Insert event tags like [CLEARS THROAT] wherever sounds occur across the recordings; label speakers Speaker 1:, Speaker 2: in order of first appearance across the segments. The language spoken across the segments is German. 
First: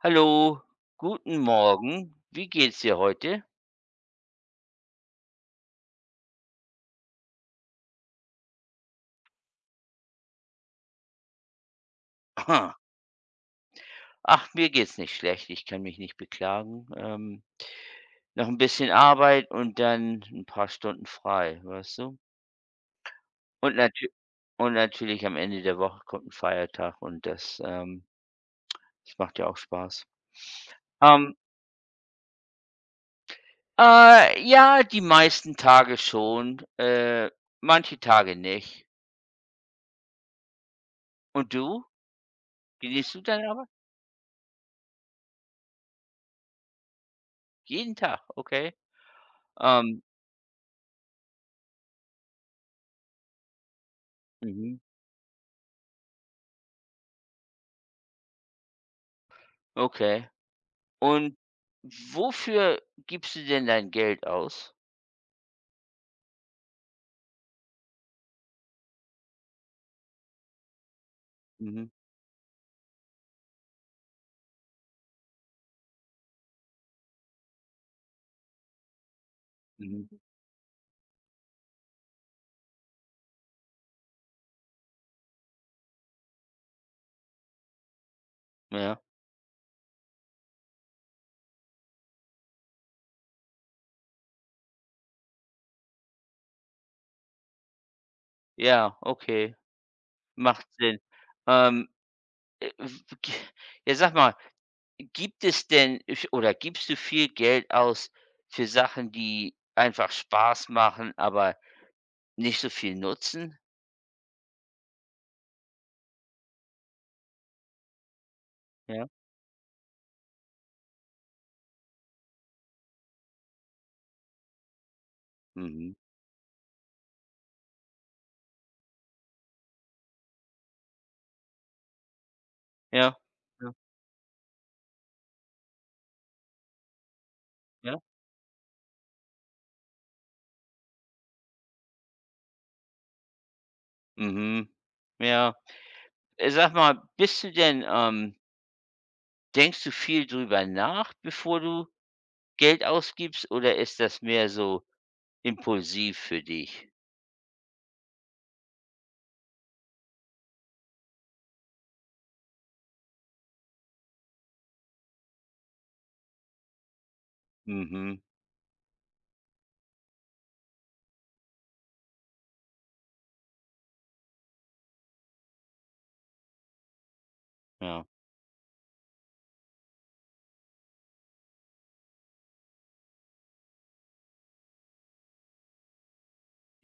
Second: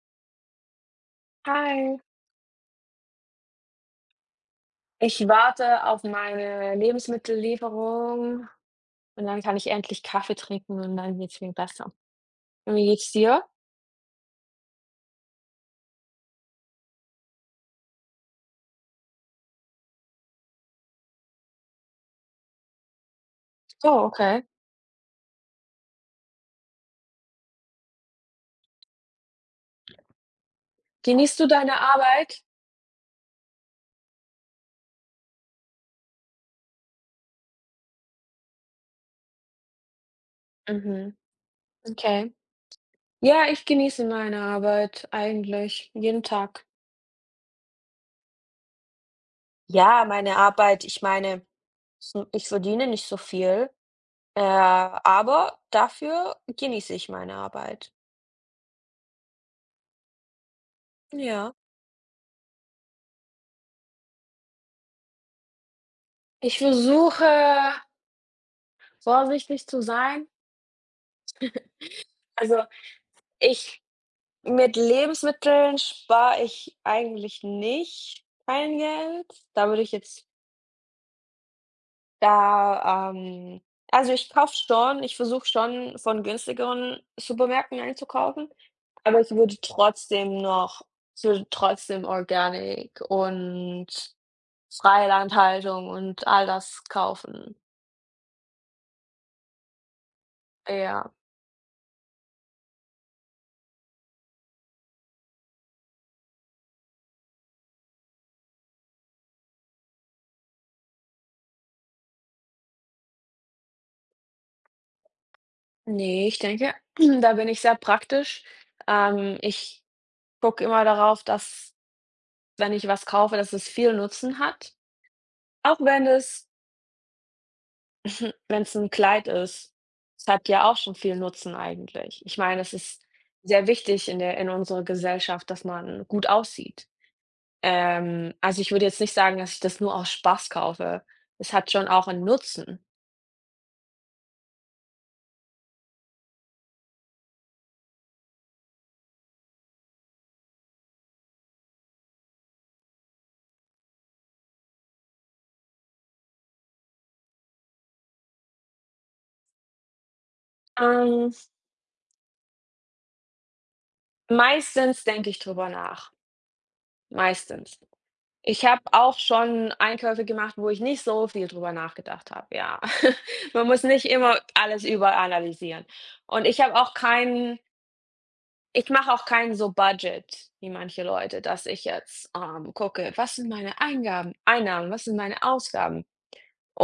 Speaker 1: Hallo. Guten
Speaker 2: Hi.
Speaker 1: Morgen. Wie geht's dir heute?
Speaker 2: Ich warte auf meine Lebensmittellieferung und dann kann ich endlich Kaffee trinken und dann geht's mir besser. Und
Speaker 1: Aha.
Speaker 2: wie geht's dir?
Speaker 1: Ach, mir geht's nicht schlecht. Ich kann mich nicht beklagen. Ähm, noch 'n bisschen Arbeit und dann 'n paar Stunden frei, weißt du? Und
Speaker 2: Oh,
Speaker 1: natü
Speaker 2: Okay.
Speaker 1: und natürlich am Ende der Woche kommt 'n Feiertag und das, ähm es macht ja auch Spaß. Ähm
Speaker 2: Genießt du deine Arbeit?
Speaker 1: Äh, ja, die meisten Tage schon, äh, manche Tage nicht.
Speaker 2: Mhm.
Speaker 1: Und du?
Speaker 2: Okay.
Speaker 1: Genießt du
Speaker 2: Ja,
Speaker 1: deine
Speaker 2: ich
Speaker 1: Arbeit?
Speaker 2: genieße meine Arbeit eigentlich jeden Tag.
Speaker 1: Jeden Tag? Okay. Ähm
Speaker 2: Ja, meine Arbeit ich meine, so, ich verdiene nicht so viel. Äh,
Speaker 1: Mhm.
Speaker 2: aber dafür genieße ich meine Arbeit.
Speaker 1: Okay. Und
Speaker 2: Ja.
Speaker 1: wofür gibst du denn dein Geld aus?
Speaker 2: Ich versuche vorsichtig zu sein.
Speaker 1: Mhm.
Speaker 2: [LAUGHS] Also ich mit Lebensmitteln, spare ich eigentlich nicht mein Geld. Da würde ich
Speaker 1: Mhm.
Speaker 2: jetzt da, ähm also, ich kaufe schon ich versuche schon von günstigeren Supermärkten einzukaufen,
Speaker 1: Ja.
Speaker 2: aber ich würde trotzdem noch ich würde trotzdem organic und freie Landhaltung und all das kaufen.
Speaker 1: Ja, Okay. Macht Sinn.
Speaker 2: Ja.
Speaker 1: Ähm, äh, w k jetzt sag mal, gibt es denn oder gibst du viel Geld aus für Sachen, die einfach Spaß machen, aber nicht so viel nutzen?
Speaker 2: Ne, ich denke, [CLEARS THROAT] da bin ich sehr praktisch.
Speaker 1: Ja.
Speaker 2: Ähm, ich gucke immer darauf, dass wenn ich was kaufe, dass es viel Nutzen hat. Auch
Speaker 1: Mhm.
Speaker 2: wenn es [SNORTS] Wenn's 'n Kleid ist. Es hat ja auch schon viel Nutzen eigentlich. Ich meine, es ist
Speaker 1: Ja,
Speaker 2: sehr
Speaker 1: ja.
Speaker 2: wichtig in der in unserer Gesellschaft, dass man gut aussieht.
Speaker 1: Ja.
Speaker 2: Ähm, also, ich würde jetzt nicht sagen, dass ich das nur aus Spaß kaufe. Das hat schon auch 'n Nutzen.
Speaker 1: Mhm. Ja. Äh, sage mal, bist du denn, ähm denkst du viel drüber nach, bevor du Geld ausgibst? Oder ist das mehr so impulsiv für dich?
Speaker 2: Ähm meistens denke ich drüber nach. Meistens.
Speaker 1: Mhm.
Speaker 2: Ich habe auch schon Einkäufe gemacht, wo ich nicht so viel drüber nachgedacht habe, ja. [CHUCKLES] Man muss nicht immer alles überanalysieren. Und ich habe auch keinen
Speaker 1: Ja.
Speaker 2: ich mache auch keinen so Budget wie manche Leute, dass ich jetzt, ähm, gucke: „Was sind meine Eingaben Einnahmen, was sind meine Ausgaben“.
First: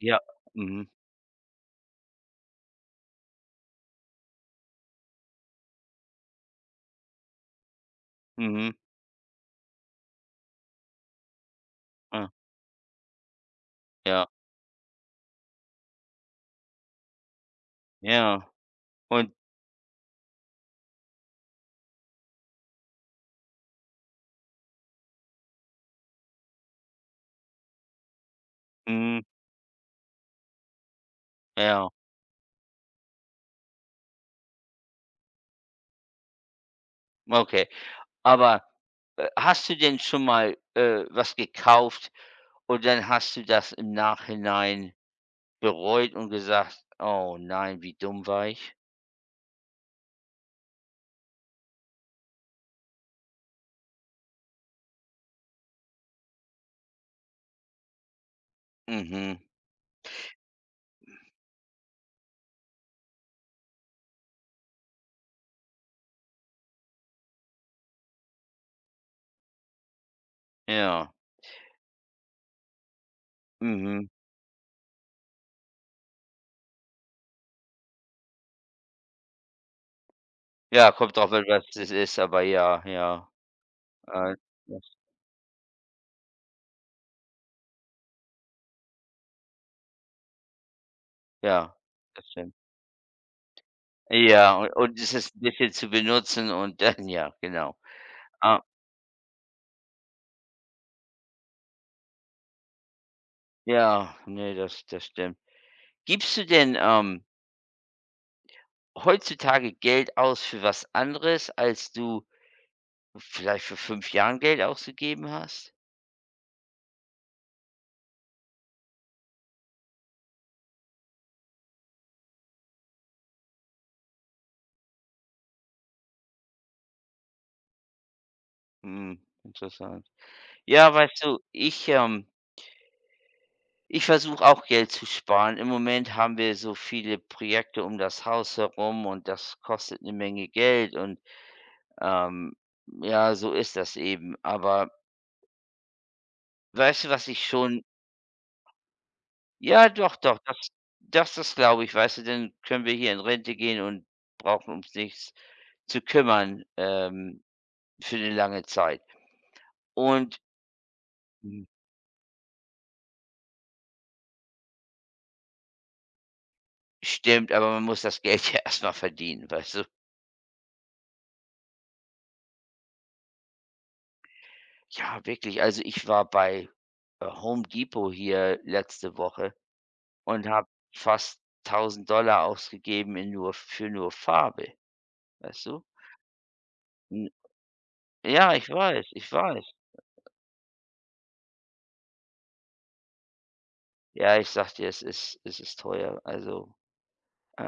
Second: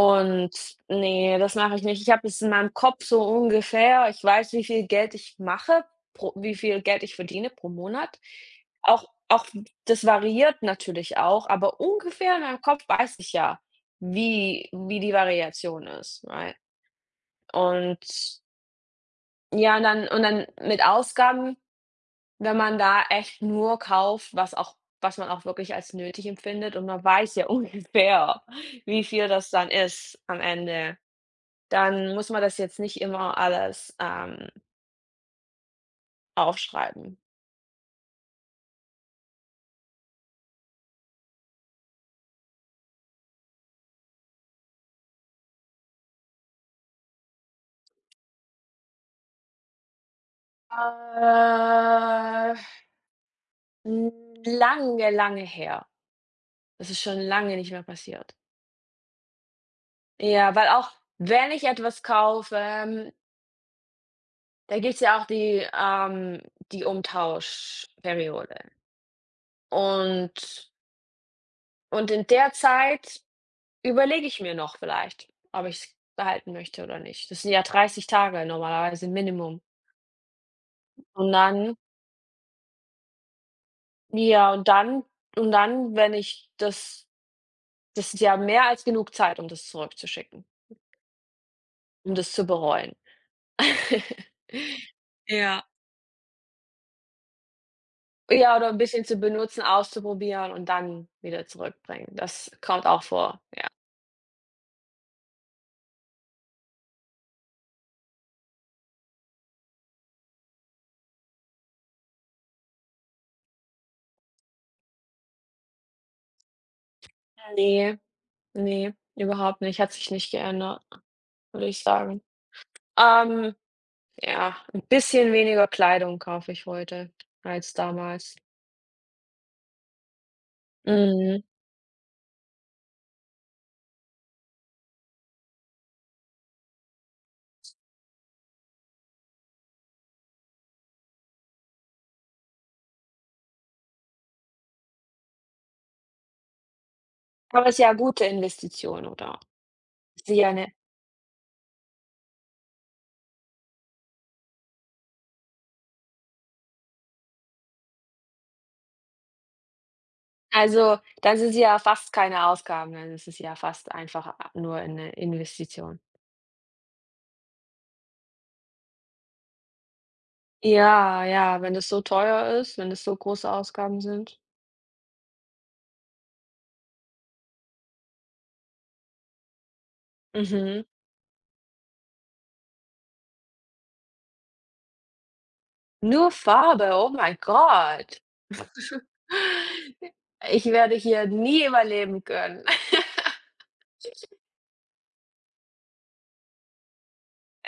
Speaker 1: Ja, mhm.
Speaker 2: ne, das mache ich nicht. Ich habe es in meinem Kopf so ungefähr, ich weiß, wie viel Geld ich mache pro wie viel Geld ich verdiene pro Monat.
Speaker 1: Mhm.
Speaker 2: Auch auch das variiert natürlich auch, aber
Speaker 1: Ah.
Speaker 2: ungefähr in meinem Kopf weiß ich ja,
Speaker 1: Ja.
Speaker 2: wie wie die Variation ist, right? und
Speaker 1: Ja. Und
Speaker 2: ja, und dann und dann mit Ausgaben, wenn man da echt nur kauft, was auch was man auch wirklich als nötig empfindet und man weiß ja ungefähr, wie
Speaker 1: Mhm.
Speaker 2: viel das dann ist am Ende.
Speaker 1: Ja.
Speaker 2: Dann muss man das jetzt nicht immer alles, ähm Aufschreiben.
Speaker 1: Okay, aber, äh, hast du denn schon mal, äh, was gekauft? Und dann hast du das im Nachhinein bereut und gesagt: „Oh, nein, wie dumm war ich?“
Speaker 2: Äh hm, lange, lange her. Das ist schon lange nicht mehr passiert.
Speaker 1: Mhm.
Speaker 2: Ja, weil auch, wenn ich etwas kaufe, ähm da gibt es ja auch die ähm, die Umtauschperiode. Und
Speaker 1: Ja.
Speaker 2: und in der Zeit,
Speaker 1: Mhm.
Speaker 2: überlege ich mir noch vielleicht, ob ich es behalten möchte oder nicht. Das sind ja 30 Tage normalerweise Minimum.
Speaker 1: Ja, kommt drauf
Speaker 2: Und
Speaker 1: an, was
Speaker 2: dann
Speaker 1: das ist, aber ja, ja. Äh
Speaker 2: Ja, und dann und dann, wenn ich das das ist ja mehr als genug Zeit, um das zurückzuschicken.
Speaker 1: Ja,
Speaker 2: Um
Speaker 1: das
Speaker 2: das zu
Speaker 1: stimmt.
Speaker 2: bereuen. [CHUCKLES]
Speaker 1: Ja, u und das 'n
Speaker 2: Ja.
Speaker 1: bisschen zu benutzen und dann [CHUCKLES] ja, genau.
Speaker 2: Ja,
Speaker 1: A
Speaker 2: oder 'n bisschen zu benutzen, auszuprobieren und dann wieder zurückbringen. Das kommt auch vor, ja.
Speaker 1: Ja, ne, das das stimmt. Gibst du denn, ähm Heutzutage Geld aus für was anderes, als du, vielleicht vor 5 Jahren Geld ausgegeben hast?
Speaker 2: Äh, ne, ne, überhaupt nicht, hat sich nicht geändert, würde ich sagen. Ähm, ja, 'n bisschen weniger Kleidung kaufe ich heute, als damals.
Speaker 1: Mhm, interessant. Ja, weißt du,
Speaker 2: Mhm.
Speaker 1: ich ähm ich versuche auch Geld zu sparen. Im Moment haben wir so viele Projekte um das Haus herum und das kostet 'ne Menge Geld und ähm, ja, so ist das eben, aber weißt du, was ich
Speaker 2: Aber ist
Speaker 1: schon
Speaker 2: ja gute Investition, oder?
Speaker 1: Ja doch,
Speaker 2: Ist
Speaker 1: doch.
Speaker 2: ja
Speaker 1: Das
Speaker 2: 'ne
Speaker 1: das ist glaube ich weißt du, dann können wir hier in Rente gehen und brauchen ums nichts zu kümmern. Ähm, für 'ne lange Zeit und
Speaker 2: Also, dann sind sie
Speaker 1: mhm.
Speaker 2: ja fast keine Ausgaben, denn das ist ja fast einfach a nur 'ne Investition.
Speaker 1: Stimmt, aber man muss das Geld ja erstmal verdienen, weißt du?
Speaker 2: Ja, ja, wenn das so teuer ist, wenn das so große Ausgaben sind.
Speaker 1: Ja, wirklich. Also, ich war bei Home Depot hier letzte Woche und habe
Speaker 2: Mhm.
Speaker 1: fast 1.000 $ ausgegeben in nur für nur Farbe. Weißt du?
Speaker 2: Nur Farbe, oh
Speaker 1: N
Speaker 2: mein Gott.
Speaker 1: Ja, ich weiß, ich
Speaker 2: [LAUGHS]
Speaker 1: weiß.
Speaker 2: I ich werde hier nie überleben können. [LAUGHS]
Speaker 1: Ja, ich sage dir, es ist es ist teuer. Also,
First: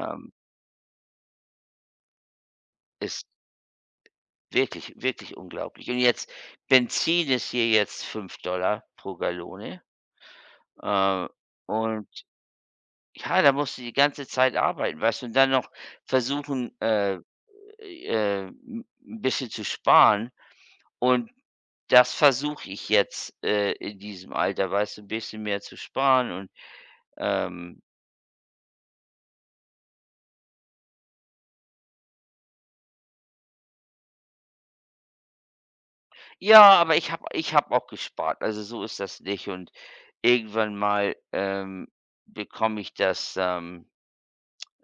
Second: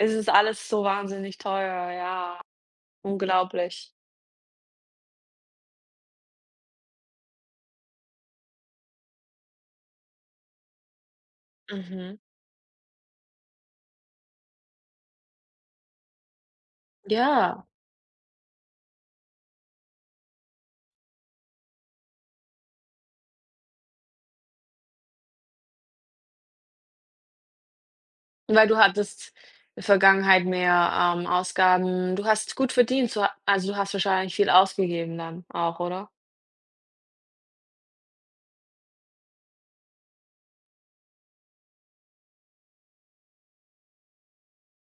Speaker 2: Es ist alles so wahnsinnig teuer, ja.
Speaker 1: Es
Speaker 2: Unglaublich.
Speaker 1: Wirklich, wirklich unglaublich. Und jetzt Benzin ist hier jetzt 5 $ pro Gallone. Äh, und,
Speaker 2: Mhm.
Speaker 1: ja, da musst du die ganze Zeit arbeiten, weißt du? Und dann noch versuchen, äh,
Speaker 2: Ja.
Speaker 1: äh, 'n bisschen zu sparen. Und das versuche ich jetzt, äh, in diesem Alter, weißt du, bisschen mehr zu sparen und, ähm
Speaker 2: Weil du hattest Vergangenheit mehr, ähm, Ausgaben. Du hast gut verdient, so also du hast wahrscheinlich viel ausgegeben dann auch, oder?
Speaker 1: Ja, aber ich habe ich habe auch gespart. Also so ist das nicht. Und irgendwann mal, ähm, bekomme ich das, ähm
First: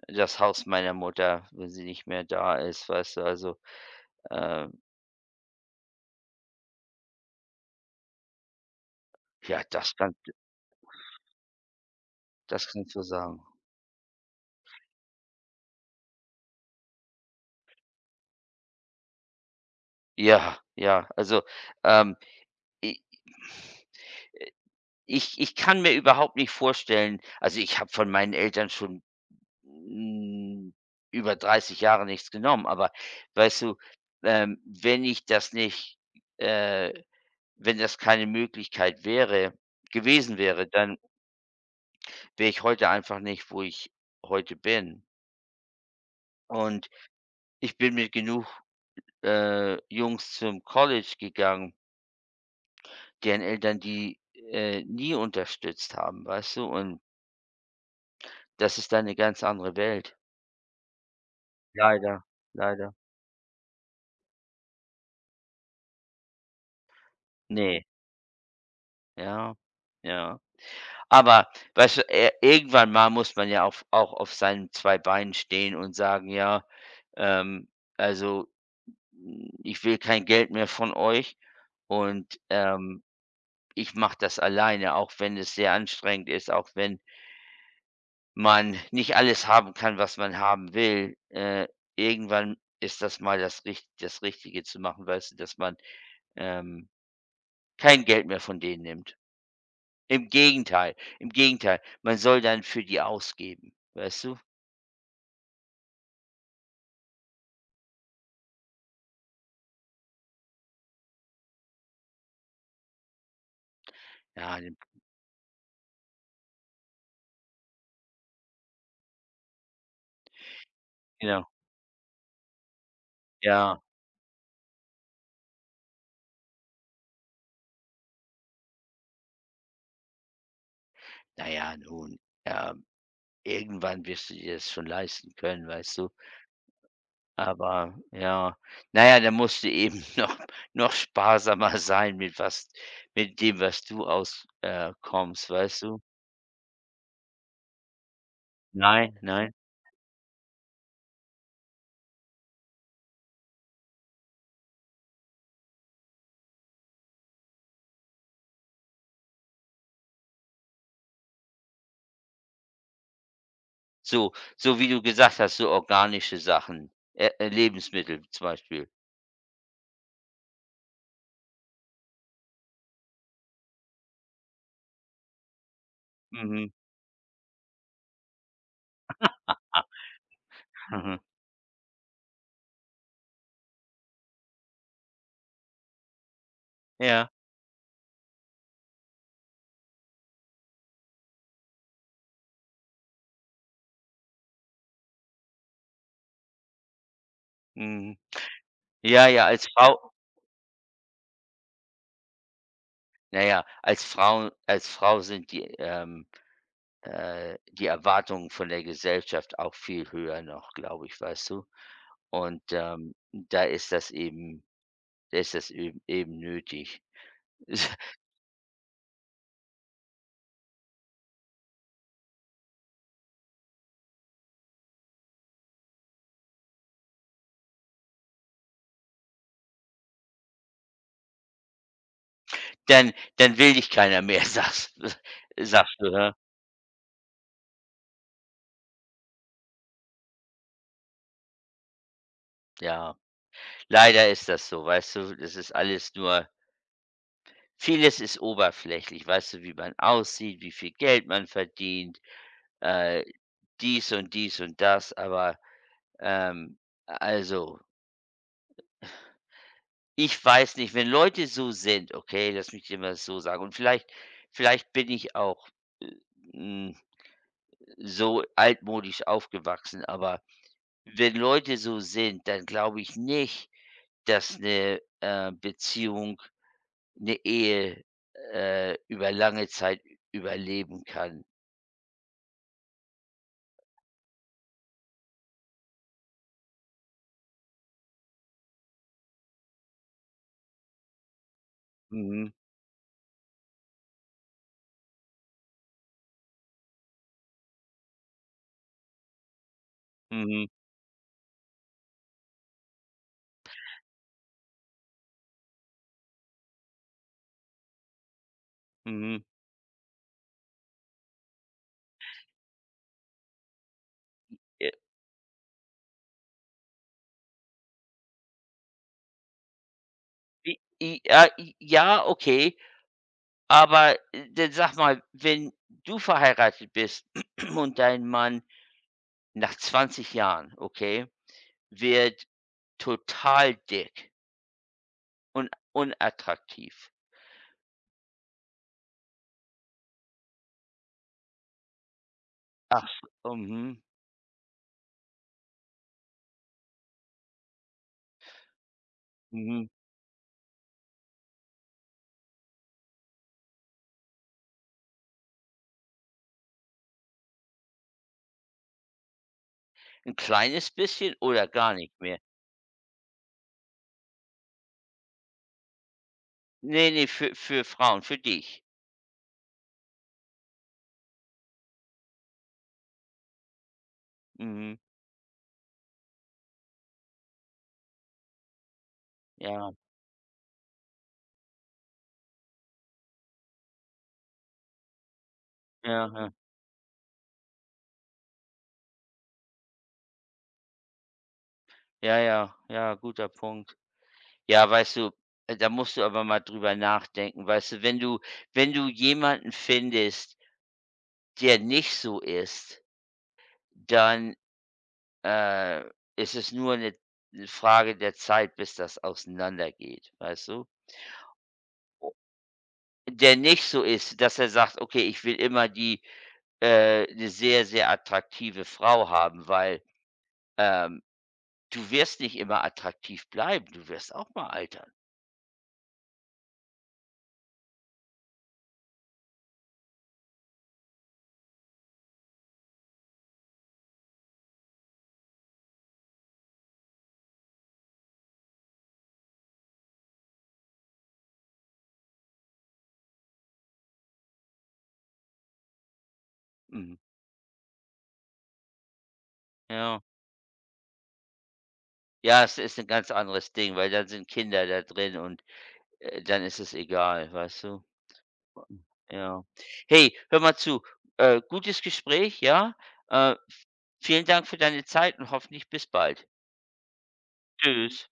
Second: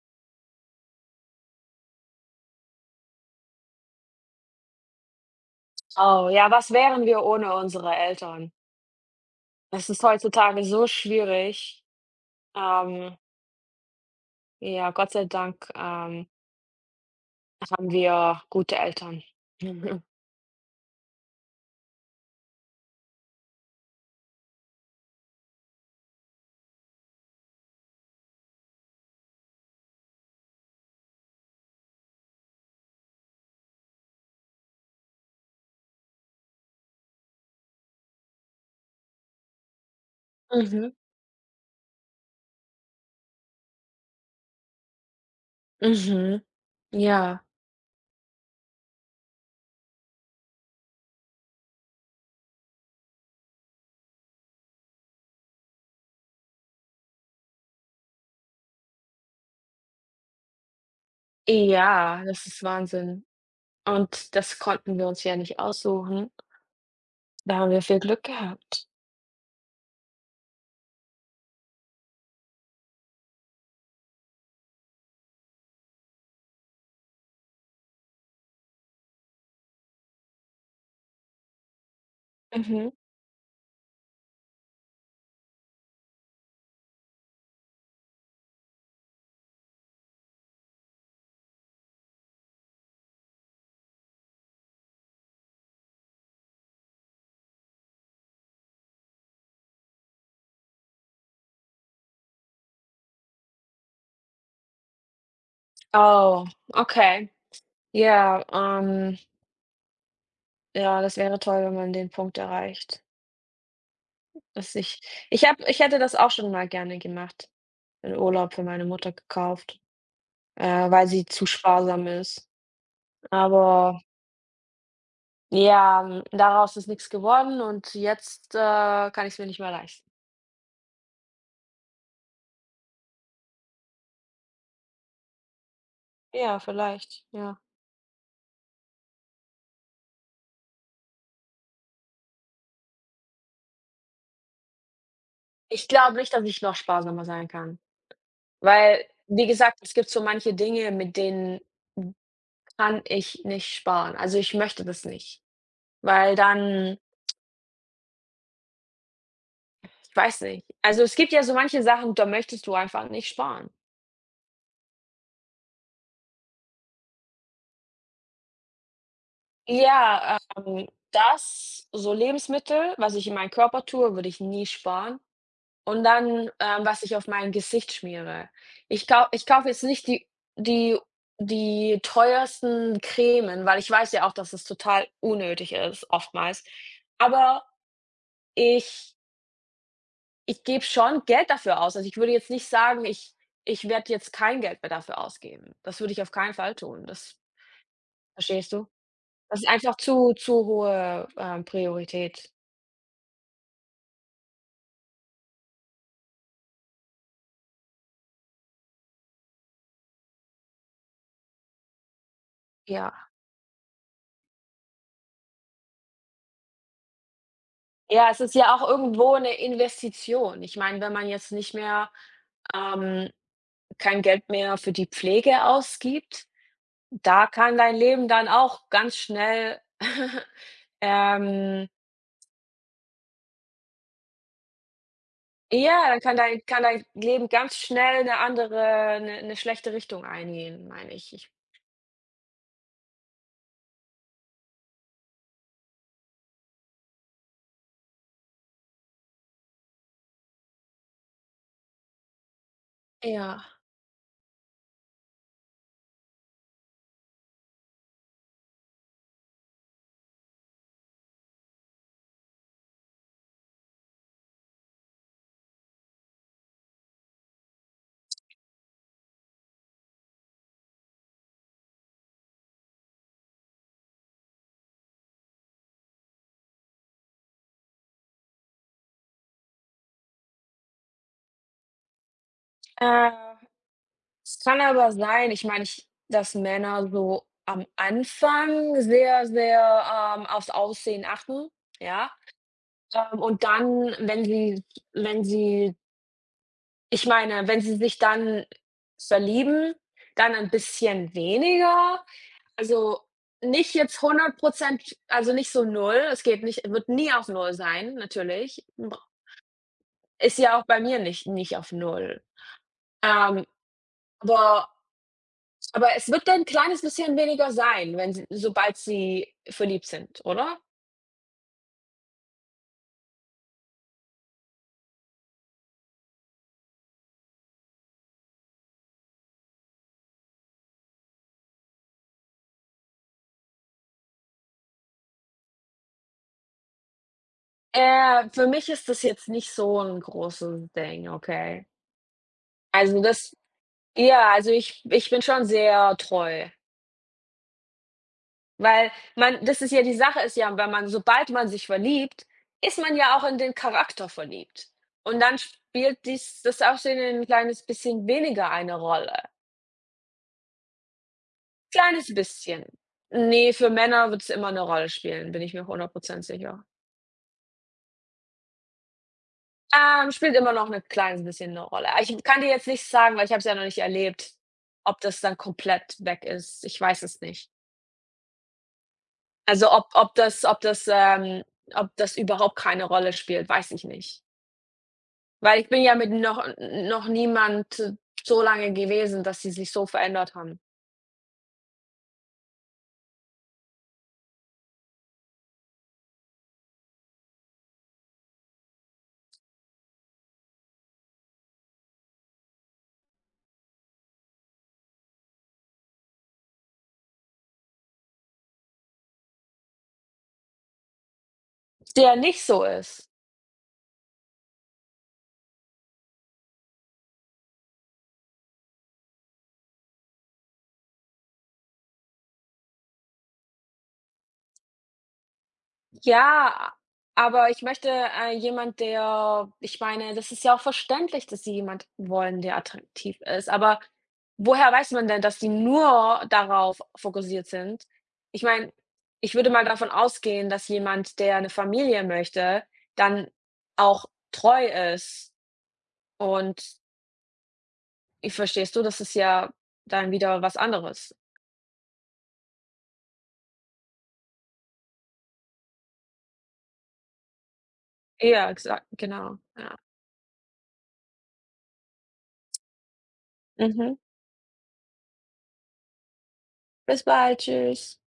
Speaker 1: das Haus meiner Mutter, wenn sie nicht mehr da ist, weißt du, also, ähm
Speaker 2: Oh, ja, was wären wir ohne unsere Eltern?
Speaker 1: Ja,
Speaker 2: Es
Speaker 1: das
Speaker 2: ist
Speaker 1: kannst du
Speaker 2: heutzutage so schwierig,
Speaker 1: Das kannst du
Speaker 2: ähm
Speaker 1: sagen.
Speaker 2: Ja, Gott sei Dank, ähm haben wir gute Eltern. [CHUCKLES]
Speaker 1: Ja, ja, also, ähm, i äh, ich ich kann mir überhaupt nicht vorstellen also, ich habe von meinen Eltern schon hm über 30 Jahre nichts genommen. Aber weißt du, ähm, wenn ich das nicht, äh wenn das keine Möglichkeit wäre gewesen wäre,
Speaker 2: Mhm.
Speaker 1: dann wäre ich heute einfach nicht, wo ich heute bin.
Speaker 2: Mhm.
Speaker 1: Und
Speaker 2: Ja.
Speaker 1: ich bin mit genug, äh, Jungs zum College gegangen deren Eltern, die, äh, nie unterstützt haben, weißt du und das ist dann 'ne ganz andere Welt. Leider,
Speaker 2: Ja, das ist
Speaker 1: leider.
Speaker 2: Wahnsinn. Und das konnten wir uns ja nicht aussuchen. Da haben wir
Speaker 1: Ne.
Speaker 2: viel Glück gehabt.
Speaker 1: Ja, ja. Aber weißt du, äh, irgendwann mal muss man ja auf auch auf seinen 2 Beinen stehen und sagen ja, ähm, also, hm, ich will kein Geld mehr von euch. Und,
Speaker 2: Mhm.
Speaker 1: ähm, ich mache das alleine, auch wenn es sehr anstrengend ist, auch wenn man nicht alles haben kann, was man haben will. Äh, irgendwann ist das mal das Richt das Richtige zu machen. Weißt du, dass man, ähm, kein Geld mehr von denen nimmt. Im Gegenteil, im Gegenteil. Man soll dann für die ausgeben, weißt du.
Speaker 2: Oh, okay. Ja, ähm ja, das wäre toll, wenn man den Punkt erreicht.
Speaker 1: Ja, den
Speaker 2: Dass
Speaker 1: P
Speaker 2: ich ich habe ich hätte das auch schon mal gerne gemacht, einen Urlaub für meine Mutter gekauft, äh, weil sie zu
Speaker 1: Genau.
Speaker 2: sparsam ist,
Speaker 1: Ja.
Speaker 2: aber Ja, hm, daraus ist nix geworden und jetzt, äh, kann ich es mir nicht mehr leisten.
Speaker 1: Na ja, nun, ähm, irgendwann wirst du dir das schon leisten können, weißt du?
Speaker 2: Ja, vielleicht, ja.
Speaker 1: Aber ja. Na ja, da musst du eben [GIGGLES] noch noch sparsamer sein mit was mit dem, was du aus äh, kommst, weißt
Speaker 2: Ich
Speaker 1: du.
Speaker 2: glaube nicht, dass ich noch sparsamer sein kann, weil,
Speaker 1: Nein,
Speaker 2: wie
Speaker 1: nein.
Speaker 2: gesagt, es gibt so manche Dinge, mit denen kann ich nicht sparen. Also ich möchte das nicht, weil dann Weiß nicht. Also, es gibt ja so manche Sachen, da möchtest du einfach nicht sparen.
Speaker 1: So so, wie du gesagt hast, so organische Sachen, äh äh, Lebensmittel zum Beispiel.
Speaker 2: Ja, ähm, das so Lebensmittel, was ich in meinem Körper tue, würde ich nie sparen. Und dann,
Speaker 1: Mhm.
Speaker 2: ähm, was ich auf mein Gesicht schmiere. Ich kau ich kaufe jetzt nicht
Speaker 1: [LAUGHS]
Speaker 2: die die
Speaker 1: [CHUCKLES]
Speaker 2: die teuersten Cremes, weil ich weiß ja auch, dass das total unnötig ist, oftmals,
Speaker 1: Ja.
Speaker 2: aber ich Ich gebe schon Geld dafür aus. Also, ich würde jetzt nicht sagen: „ich ich werde jetzt kein Geld mehr dafür ausgeben.“ Das würde ich auf keinen Fall tun, das
Speaker 1: Mhm.
Speaker 2: Verstehst du?
Speaker 1: Ja, ja,
Speaker 2: Das
Speaker 1: als
Speaker 2: sind einfach
Speaker 1: Frau
Speaker 2: zu zu hohe, ähm, Priorität.
Speaker 1: Na ja, als Frau als Frau sind die, ähm, äh, die Erwartungen von der Gesellschaft auch viel höher noch, glaube ich, weißt du? Und, ähm,
Speaker 2: Ja.
Speaker 1: da ist das eben, da ist das ö eben nötig.
Speaker 2: Ja, es ist ja auch irgendwo 'ne Investition. Ich meine, wenn man jetzt nicht mehr ähm, kein Geld mehr für die Pflege ausgibt, da kann dein Leben dann auch ganz schnell [CHUCKLES] ähm
Speaker 1: Dann dann will dich keiner mehr, sags s sagste du,
Speaker 2: Ja,
Speaker 1: he?
Speaker 2: kann dein kann dein Leben ganz schnell 'ne andere, 'ne 'ne schlechte Richtung eingehen, meine ich, ich
Speaker 1: Ja, leider ist das so, weißt du? Das ist alles nur vieles ist oberflächlich, weißt du? Wie man aussieht, wie viel Geld man verdient, äh,
Speaker 2: Ja.
Speaker 1: dies und dies und das, aber, ähm, also ich weiß nicht, wenn Leute so sind okay, lass mich dir mal so sagen und vielleicht vielleicht bin ich auch, äh, hm, so altmodisch aufgewachsen, aber wenn Leute so sind, dann glaube ich nicht, dass 'ne, äh, Beziehung, 'ne Ehe, äh, über lange Zeit ü überleben kann.
Speaker 2: Äh. Es kann aber sein, ich meine ich dass Männer so am Anfang sehr, sehr, ähm, aufs Aussehen achten, ja?
Speaker 1: Mhm.
Speaker 2: Ähm, und dann, wenn sie wenn sie ich meine, wenn sie sich dann verlieben, dann
Speaker 1: Mhm.
Speaker 2: ein bisschen weniger. Also, nicht jetzt 100 % also, nicht so 0, es geht nicht wird nie auf null sein, natürlich. [UNINTELLIGIBLE]
Speaker 1: Mhm.
Speaker 2: Ist ja auch bei mir nicht nicht auf 0. Ähm, aber
Speaker 1: Ä
Speaker 2: aber es wird ein kleines bisschen weniger sein, wenn sie sobald sie verliebt sind,
Speaker 1: I
Speaker 2: oder?
Speaker 1: i ja, i ja, okay. Aber dann sag mal, wenn du verheiratet bist [CLEARS THROAT] und dein Mann nach 20 Jahren, okay, wird total dick und unattraktiv.
Speaker 2: Äh, für mich ist das jetzt nicht so 'n großen Ding, okay?
Speaker 1: Ach
Speaker 2: Also
Speaker 1: s
Speaker 2: das
Speaker 1: mhm.
Speaker 2: ja, also ich ich bin schon sehr treu. Weil man das
Speaker 1: Mhm.
Speaker 2: ist ja die Sache ist ja, wenn man sobald man sich verliebt, ist man ja auch in den Charakter verliebt. Und dann spielt dies das Aussehen 'n kleines bisschen weniger eine Rolle.
Speaker 1: 'N kleines bisschen oder gar nicht
Speaker 2: Kleines
Speaker 1: mehr.
Speaker 2: bisschen. Ne, für Männer wird's immer 'ne Rolle spielen, bin ich mir 100 % sicher.
Speaker 1: Ne, ne, für für Frauen, für dich.
Speaker 2: Ähm, spielt immer noch 'ne klein bisschen 'ne Rolle. Aber ich kann dir jetzt nicht sagen, weil ich habe es ja noch nicht erlebt,
Speaker 1: Mhm.
Speaker 2: ob das dann komplett weg ist. Ich weiß es nicht. Also,
Speaker 1: Ja.
Speaker 2: ob ob das ob das, ähm ob das überhaupt keine Rolle spielt, weiß ich nicht. Weil ich bin ja
Speaker 1: Ja,
Speaker 2: mit
Speaker 1: ja.
Speaker 2: noch noch n niemand so lange gewesen, dass sie sich so verändert haben.
Speaker 1: Ja, ja, ja. Guter Punkt. Ja, weißt du, äh, da musst du aber mal darüber nachdenken. Weißt du, wenn du wenn du jemanden findest der nicht so ist dann, äh, ist es nur 'ne 'ne Frage der Zeit, bis das auseinandergeht. Weißt du? O
Speaker 2: Der nicht so ist?
Speaker 1: der nicht so ist, dass er sagt: „Okay, ich will immer die äh, 'ne sehr, sehr attraktive Frau haben“, weil, ähm, du wirst nicht immer attraktiv bleiben. Du wirst auch mal altern.
Speaker 2: Ja, aber ich möchte, äh, jemand, der ich meine, das ist ja auch verständlich, dass sie jemand wollen, der attraktiv ist. Aber woher weiß man denn, dass die nur darauf fokussiert sind? Ich meine, ich würde mal davon ausgehen, dass jemand, der 'ne Familie möchte, dann auch treu ist und
Speaker 1: Mhm.
Speaker 2: Ich verstehst du? Das ist ja
Speaker 1: Ja.
Speaker 2: dann wieder was anderes.
Speaker 1: Ja, das ist 'n ganz anderes Ding, weil dann sind Kinder da drin und, äh, dann ist es egal. Weißt du?
Speaker 2: Ja, exakt, genau,
Speaker 1: Ja.
Speaker 2: ja.
Speaker 1: Hey, hör mal zu, äh, gutes Gespräch, ja, äh,
Speaker 2: Mhm.
Speaker 1: vielen Dank für deine Zeit und hoffentlich bis bald.
Speaker 2: Bis bald, tschüss.
Speaker 1: Tschüss.